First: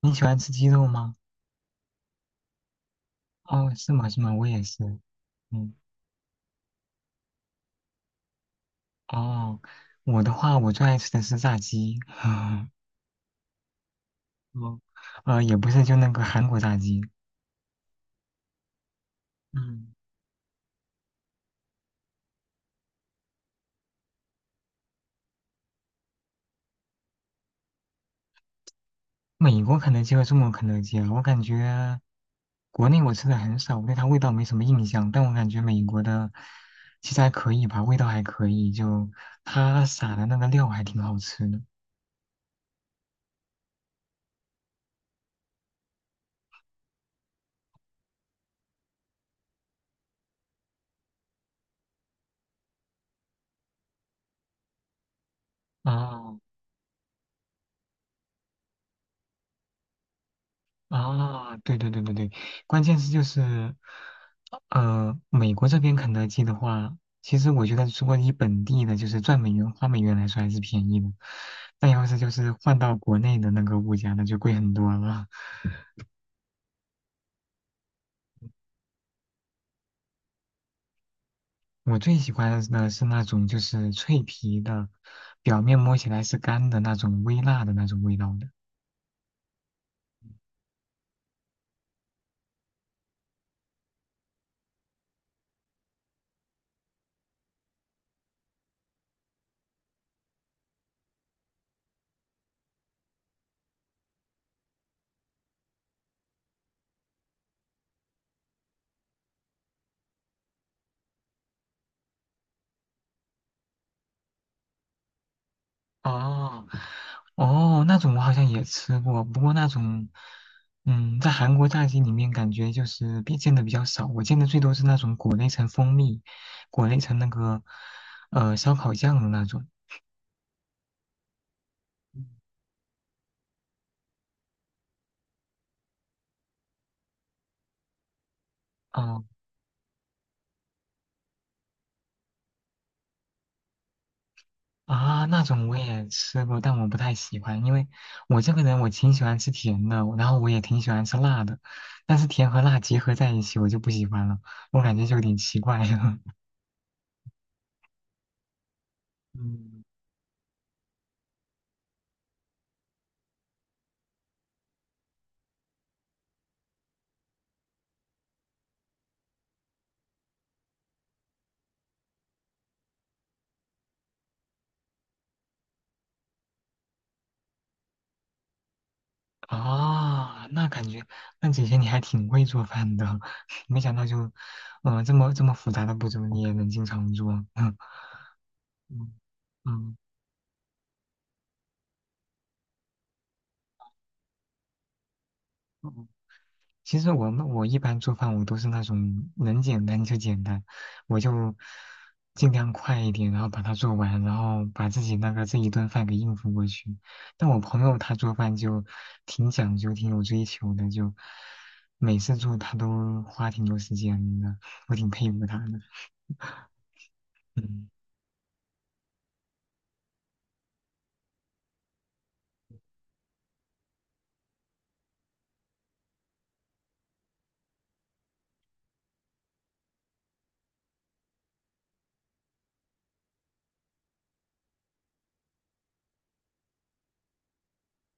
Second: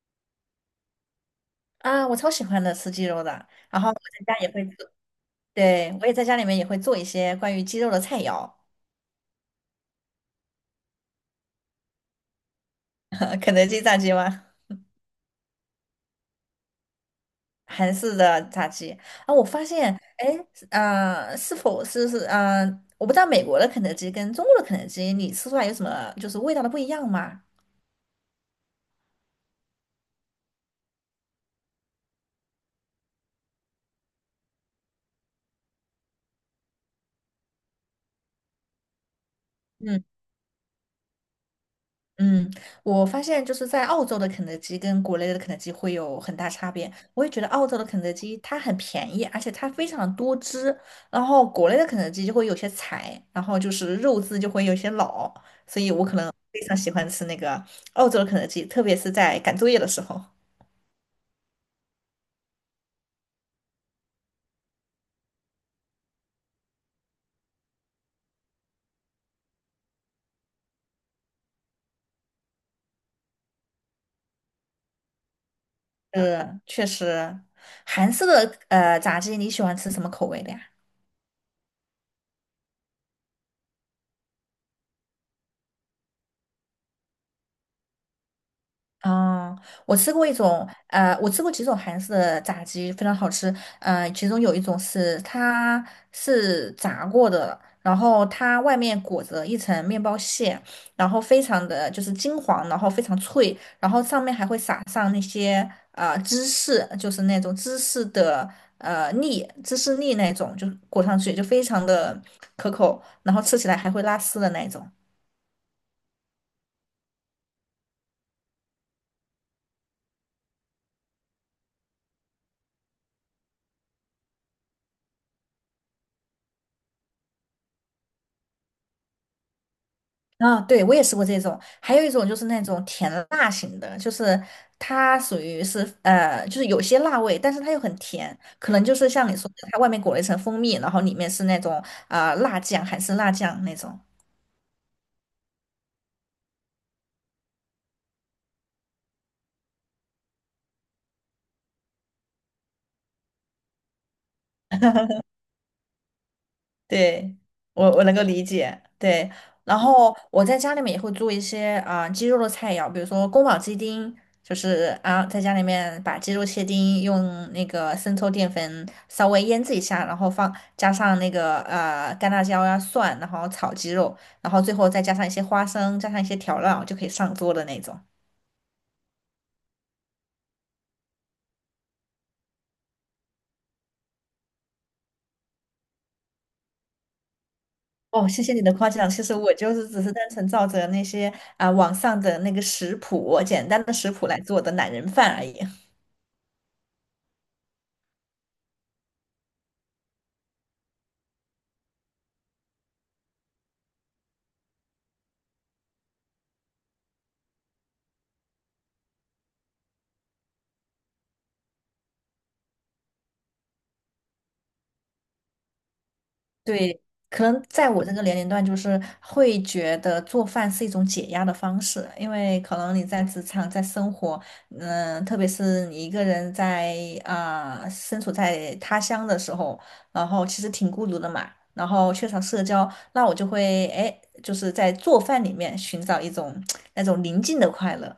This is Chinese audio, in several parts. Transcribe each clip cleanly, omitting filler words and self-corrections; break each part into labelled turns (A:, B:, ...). A: 你喜欢吃鸡肉吗？
B: 我超喜欢的吃鸡肉的，
A: 哦，
B: 然后
A: 是
B: 我
A: 吗？是吗？
B: 在家
A: 我
B: 也
A: 也
B: 会做，
A: 是。嗯，
B: 对，我也在家里面也会做一些关于鸡肉的菜肴。
A: 哦，我的话，我最爱吃的是炸鸡。
B: 肯德基炸鸡吗？
A: 哦，也不是，就那个韩国炸鸡。
B: 韩式的炸鸡啊，我发
A: 嗯，
B: 现，哎，是否是,我不知道美国的肯德基跟中国的肯德基，你吃出来有什么就是味道的不一样吗？
A: 美国肯德基和中国肯德基啊，我感觉国内我吃的很少，我对它味道没什么印象。但我感觉美国的其实还可以吧，味道还可以，就它
B: 嗯。
A: 撒的那个料还挺好吃的。
B: 嗯，我发现就是在澳洲的肯德基跟国内的肯德基会有很大差别。我也觉得澳洲的肯德基它很便宜，而且它非常多汁，然后国内的肯德基就会有些柴，然后就是肉质就会有些老，所以我可能
A: 哦。
B: 非常喜欢吃那个澳洲的肯德基，特别是在赶作业的时候。
A: 啊，对对对对对，关键是就是，美国这边肯德基的话，其实我觉得如果你本地的，就是赚美元花美元来说还是便宜的，但要是就是换到国内的那个物价，那就贵很多了。
B: 确实，韩式的炸鸡你喜欢吃什么口味的呀？
A: 我最喜欢的是那种就是脆皮的，表面摸起来是干的那种微辣的那种味道的。
B: 啊，我吃过一种，我吃过几种韩式的炸鸡，非常好吃。其中有一种是它是炸过的，然后它外面裹着一层面包屑，然后非常的就是金黄，然后非常脆，然后上面还会撒上那些芝士，就是那种芝士的粒，芝士粒那种，就裹上去就非常的可口，然后吃起来还会拉丝的那种。
A: 哦，哦，那种我好像也吃过，不过那种，嗯，在韩国炸鸡里面感觉就是比见的比较少，我见的最多是那种裹了一层蜂蜜，裹了一层那个烧烤酱的那种。
B: 啊，对，我也吃过这种，还有一种就是那种甜辣型的，就是它属于是,就是有些辣味，但是它又很甜，可能就是
A: 哦
B: 像你说的，它外面裹了一层蜂蜜，然后里面是那种辣酱，韩式辣酱那种。
A: 啊，那种我也吃过，但我不太喜欢，因为我这个人我挺喜欢吃甜的，然后我也挺喜欢吃辣的，但是甜和辣结合在一起我就不喜欢了，我感觉就有点奇怪了。
B: 对，我能够理解。对，然
A: 嗯
B: 后我在家里面也会做一些鸡肉的菜肴，比如说宫保鸡丁，就是在家里面把鸡肉切丁，用那个生抽、淀粉稍微腌制一下，然后放加上那个干辣椒呀、蒜，然后炒鸡肉，然后最后再加上一些花生，加上一些调料就可以上桌的那种。
A: 啊，那感觉，那姐姐你还挺会做饭的，没想到就，嗯、这么复杂的步骤你也能经常做，嗯
B: 哦，谢谢你的夸奖。
A: 嗯
B: 其实我就是
A: 嗯。
B: 只是单纯照着那些网上的那个食谱，简单的食谱来做的懒人饭而已。
A: 嗯其实我一般做饭我都是那种能简单就简单，我就尽量快一点，然后把它做完，然后把自己那个这一顿饭给应付过去。但我朋友他做饭就挺讲究、挺有追求的，就每次做他都花挺多时间的，我挺佩服他的。
B: 对，可能
A: 嗯。
B: 在我这个年龄段，就是会觉得做饭是一种解压的方式，因为可能你在职场、在生活，嗯，特别是你一个人在身处在他乡的时候，然后其实挺孤独的嘛，然后缺少社交，那我就会哎，就是在做饭里面寻找一种 那种宁静的快乐。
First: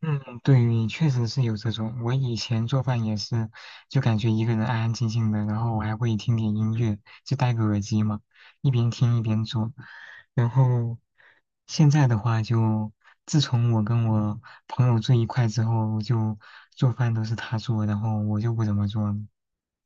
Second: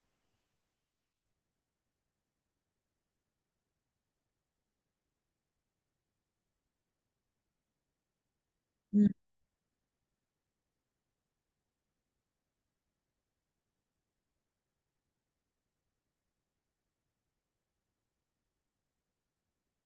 A: 嗯，对，确实是有这种。我以前做饭也是，就感觉一个人安安静静的，然后我还会听点音乐，就戴个耳机嘛，一边听一边做。然后现在的话就，自从我跟我朋友住一块之后，就做饭都是他做，然后我就不怎么做了。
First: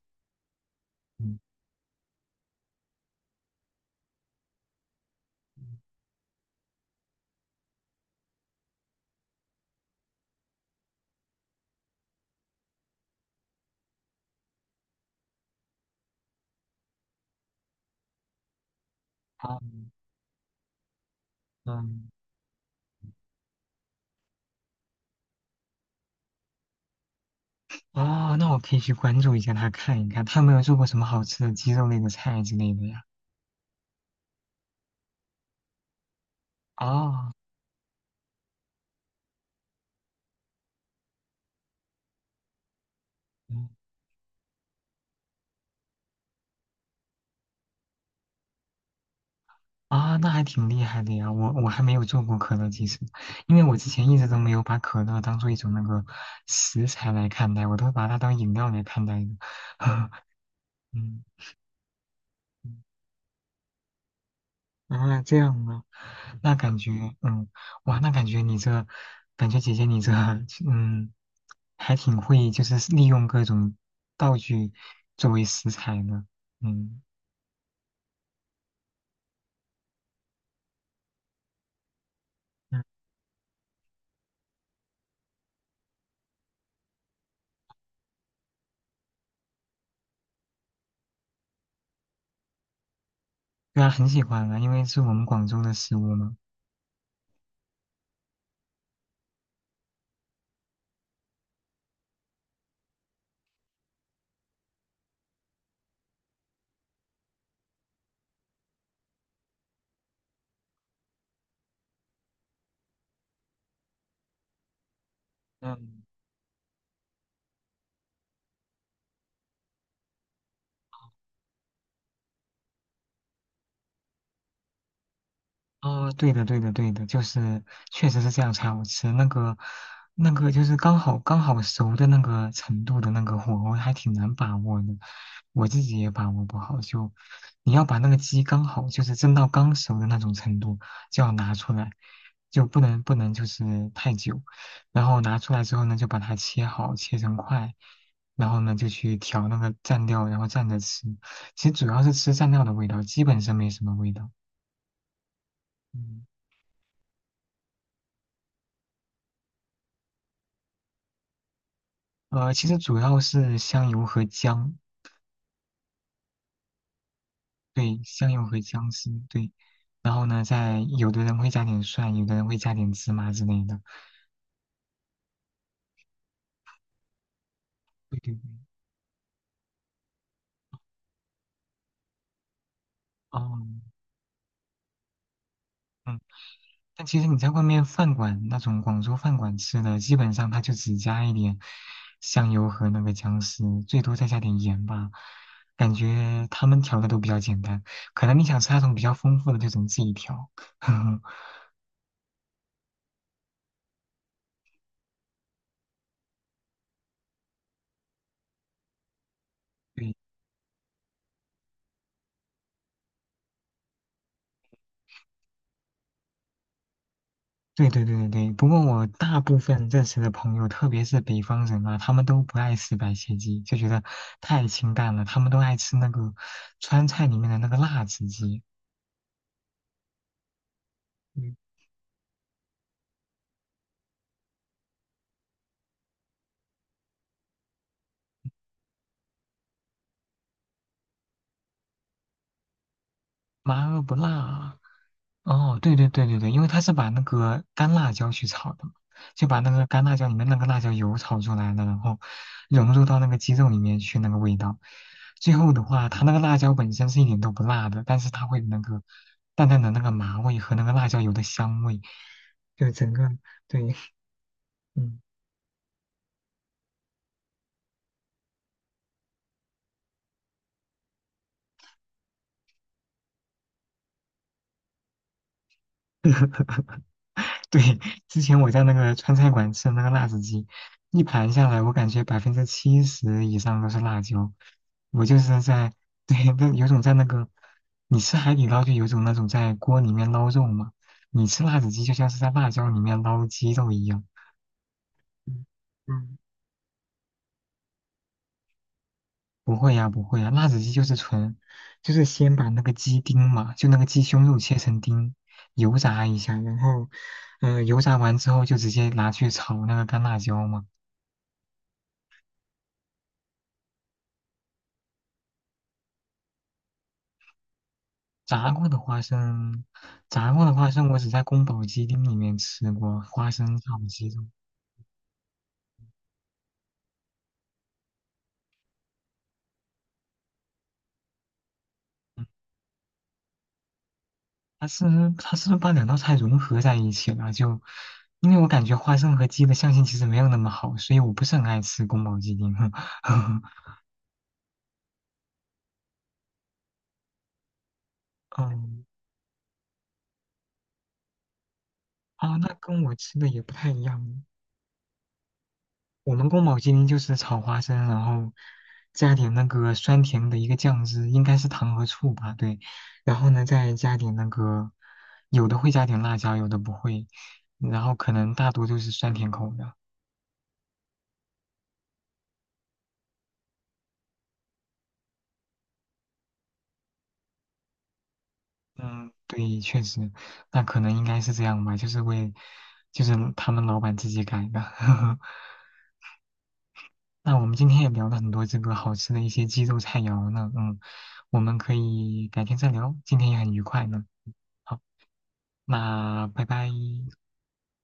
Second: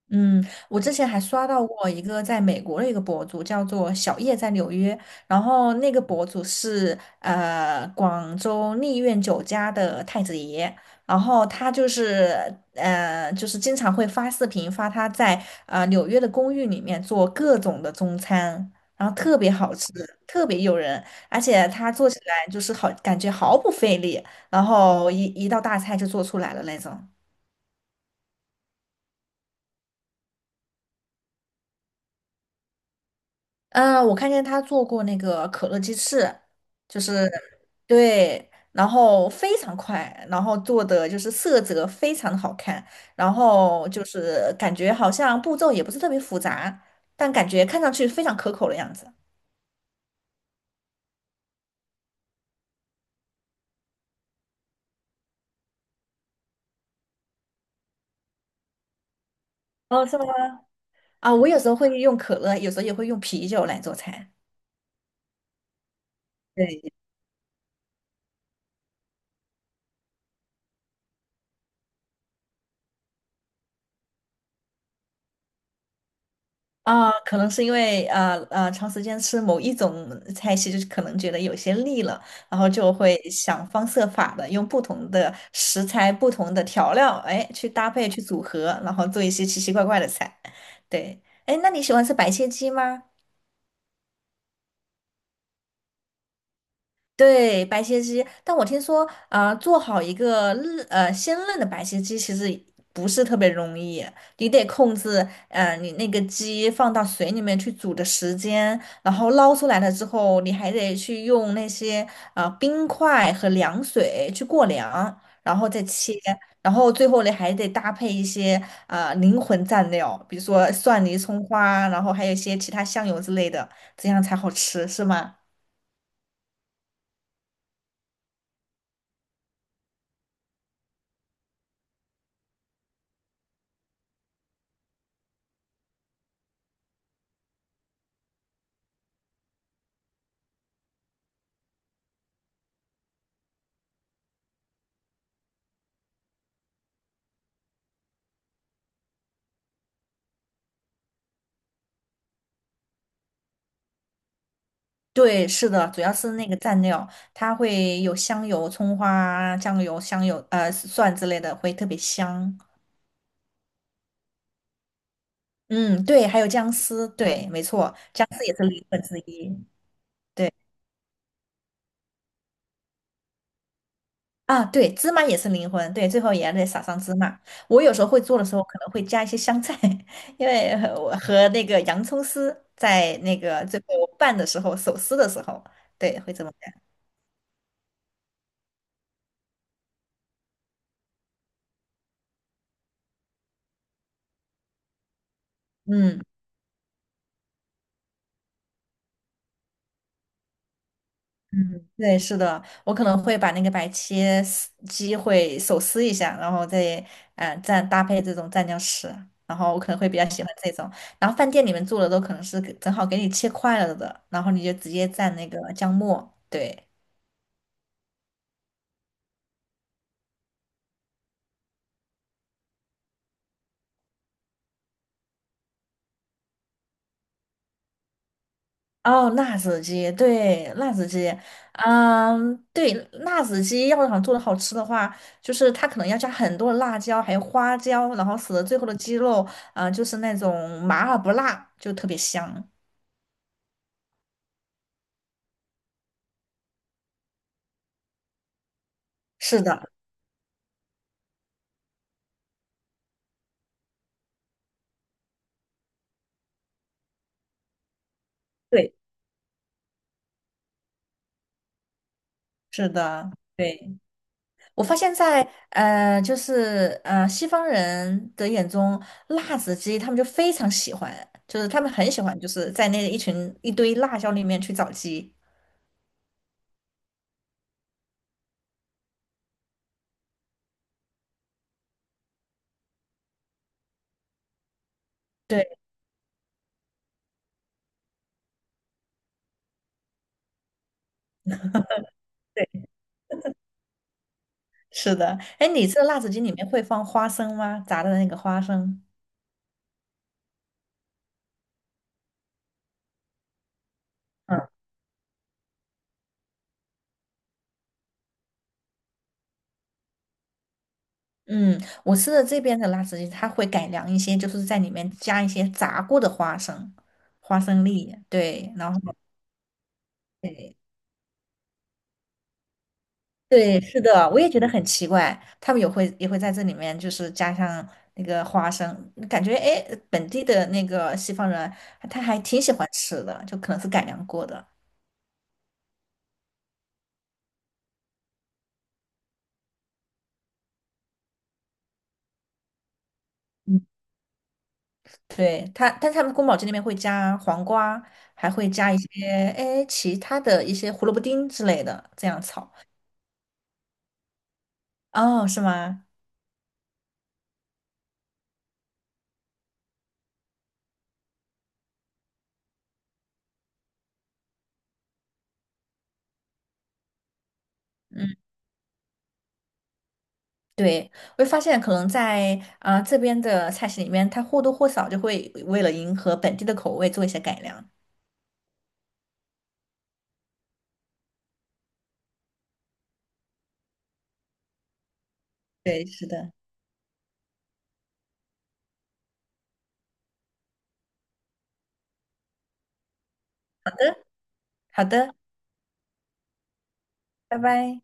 B: 嗯，我之前还
A: 嗯，
B: 刷到过一个在美国的一个博主，叫做小叶在纽约，然后那个博主是广州丽苑酒家的太子爷，然后他就是就是经常会发视频发他在纽约的公寓里面做各种的中餐，然后特别
A: 啊，
B: 好吃，特别诱人，而且他
A: 嗯，
B: 做起来就是好感觉毫不费力，然后一道大菜就做出来了那种。
A: 哦，那我可以去关注一下他，看一看他有没有做过什么好吃的鸡肉类的菜之类的呀。
B: 嗯，我看见他做过那个可乐鸡翅，就是
A: 哦。
B: 对，然后非常快，然后做的就是色泽非常的好看，然
A: 嗯
B: 后就是感觉好像步骤也不是特别复杂，但感觉看上去非常可口的样子。
A: 啊，那还挺厉害的呀！我还没有做过可乐，鸡翅，因为我之前一直都没有把可乐当做一种那个食材来看待，我都把它当饮料来看待的。
B: 哦，是 吗？
A: 嗯，
B: 啊，我有时候会用可乐，有
A: 嗯
B: 时候也会用啤酒来做菜。
A: 啊，这样啊，那感觉，
B: 对，
A: 嗯，哇，那感觉你这，感觉姐姐你这，嗯，还挺会，就是利用各种道具作为食材呢。嗯
B: 啊，可能是因为长时间吃某一种菜系，就是可能觉得有些腻了，然后
A: 嗯，
B: 就会想方设法的用不同的食材、不同的调料，哎，去搭配、去组合，然后做一些奇奇怪怪的菜。对，哎，那你喜欢吃白切鸡吗？
A: 对啊，很喜欢啊，因为是我们广州的食物嘛。
B: 对，白切鸡，但我听说，啊，做好一个鲜嫩的白切鸡其实不是特别容易，你得控制，你那个鸡放到水里面去煮的时间，然后捞出来了之后，你还得去用那些冰块和凉水去过凉，然后再
A: 嗯。
B: 切，然后最后你还得搭配一些灵魂蘸料，比如说蒜泥、葱花，然后还有一些其他香油之类的，这样才好吃，是吗？
A: 啊，对的，对的，对的，就是确实是这样才好吃。那个，那个就是刚好熟的那个程度的那个火候，还挺难把握的。我自己也把握不好，就你要把那个鸡刚好就是蒸到刚熟的那种程度，就要拿出来，就不能就是太久。然后拿出来之后呢，就把它切好，切成块，然后呢就去调那个蘸料，然后蘸着吃。其实主要是吃蘸料的味道，基本上没什么味道。
B: 对，是的，主要
A: 嗯。
B: 是那个蘸料，它会有香油、葱花啊、酱油、蒜之类的，会特别香。
A: 其实主要是香油和姜，
B: 嗯，对，还有姜丝，对，没错，
A: 对，
B: 姜
A: 香油
B: 丝也
A: 和
B: 是灵
A: 姜
B: 魂
A: 丝，
B: 之
A: 对。
B: 一。
A: 然后呢，
B: 对
A: 再有的人会加点蒜，有的人会加点芝麻之类的。
B: 啊，对，芝麻也是灵魂，对，最后也得撒上芝麻。我有时候
A: 对
B: 会
A: 对
B: 做
A: 对。
B: 的时候，可能会加一些香菜，因为我和那个洋葱丝在那
A: 哦，
B: 个最后拌的时候，手撕的时候，对，
A: 嗯。
B: 会这么干。
A: 但其实你在外面饭馆那种广州饭馆吃的，基本上它就只加一点香油和那个姜丝，最多再加点盐吧。感
B: 嗯。
A: 觉他们调的都比较简单，可能你想吃那种比较丰富的，就只能自己调。
B: 嗯，对，是的，我可能会把那个白切丝鸡会手撕一下，然后再蘸搭配这种蘸酱吃，然后我可能会
A: 对，
B: 比较喜欢这种。然后饭店里面做的都可能是给正好给你切块了的，然后你就直接蘸那个姜末。对，
A: 对对对对对，不过我大部分认识的朋友，特别是北方人啊，他们都不爱吃白切鸡，就觉得太清淡了。他们都爱吃那个川菜里面的那个辣子鸡，
B: 哦，辣子鸡，对，辣子鸡，
A: 嗯
B: 嗯，对，辣子鸡要想做的好吃的话，就是它可能要加很多的辣椒，还有花椒，然后使得最后的鸡肉，就是那种麻而不辣，就特别香。
A: 麻而不辣啊。哦，对对对对对，因为它是把那个干辣椒去炒的嘛，就把
B: 是
A: 那个
B: 的，
A: 干辣椒里面那个辣椒油炒出来了，然后融入到那个鸡肉里面去那个味道。最后的话，它那个辣椒本身是一点都不辣的，但是它会有那
B: 对，
A: 个淡淡的那个麻味和那个辣椒油的香味，
B: 是
A: 就整个
B: 的，
A: 对，
B: 对，我 发现
A: 嗯。
B: 在，西方人的眼中，辣子鸡他们就非常喜欢，就是他们很喜欢，就是在那一群一堆辣椒里面去找鸡。
A: 对，之前我在那个川菜馆吃的那个辣子鸡，一盘下来，我感觉70%以上都是辣椒。我就是
B: 对
A: 在，对，那有种在那个，你吃海底捞就有种那种在锅里面捞肉嘛，你吃辣子鸡就像是在辣椒
B: 对，
A: 里面捞鸡肉一样。
B: 是的。
A: 嗯
B: 哎，你吃的辣子
A: 嗯
B: 鸡里面会放花生吗？炸的那个花生？
A: 不会呀，不会呀，辣子鸡就是纯，就是先把那个鸡丁嘛，就那个鸡胸肉
B: 嗯
A: 切成丁，油炸一下，然后，嗯、油炸完之后就直接拿去炒那个干辣椒嘛。
B: 嗯，我吃的这边的辣子鸡，它会改良一些，就是在里面加一些炸过的花生、花生粒，
A: 炸
B: 对，
A: 过
B: 然
A: 的
B: 后
A: 花生，炸过的
B: 对。
A: 花生我只在宫保鸡丁里面吃过，花生
B: 对，
A: 炒
B: 是
A: 鸡
B: 的，我
A: 丁。
B: 也觉得很奇怪，他们也会在这里面就是加上那个花生，感觉哎，诶本地的那个西方人他还
A: 嗯
B: 挺喜欢吃的，就可能是改良过的。
A: 它是它是不是把两道菜融合在一起了？就因为我感觉花生和鸡的相性其实没有那么好，所以我不是很爱吃宫保鸡丁。
B: 嗯，对，他，但他们宫保鸡丁里面会加黄瓜，还会加一
A: 嗯，
B: 些哎其他的一些胡萝卜丁之类的，这样
A: 啊，
B: 炒。
A: 那跟我吃的也不太一样。
B: 哦，是吗？
A: 我们宫保鸡丁就是炒花生，然后加点那个酸甜的一个酱汁，应该是糖和醋吧？对，然后呢再加点那个，有的会加点辣椒，有的不会，然后可
B: 嗯，
A: 能大多都是酸甜口的。
B: 对，我就发现可能在这边的菜系里面，它或多或少就会为了迎合本地的口味做一些改良。
A: 嗯，对，确实，那可能应该是这样吧，就是为，就是他们老板自己改的。
B: 对，是的。
A: 那我们今天也聊了很多这个好吃的一些鸡肉菜肴呢，嗯，我们可以改天再聊，今天也很愉快呢。好
B: 好的，
A: 那拜拜。
B: 拜拜。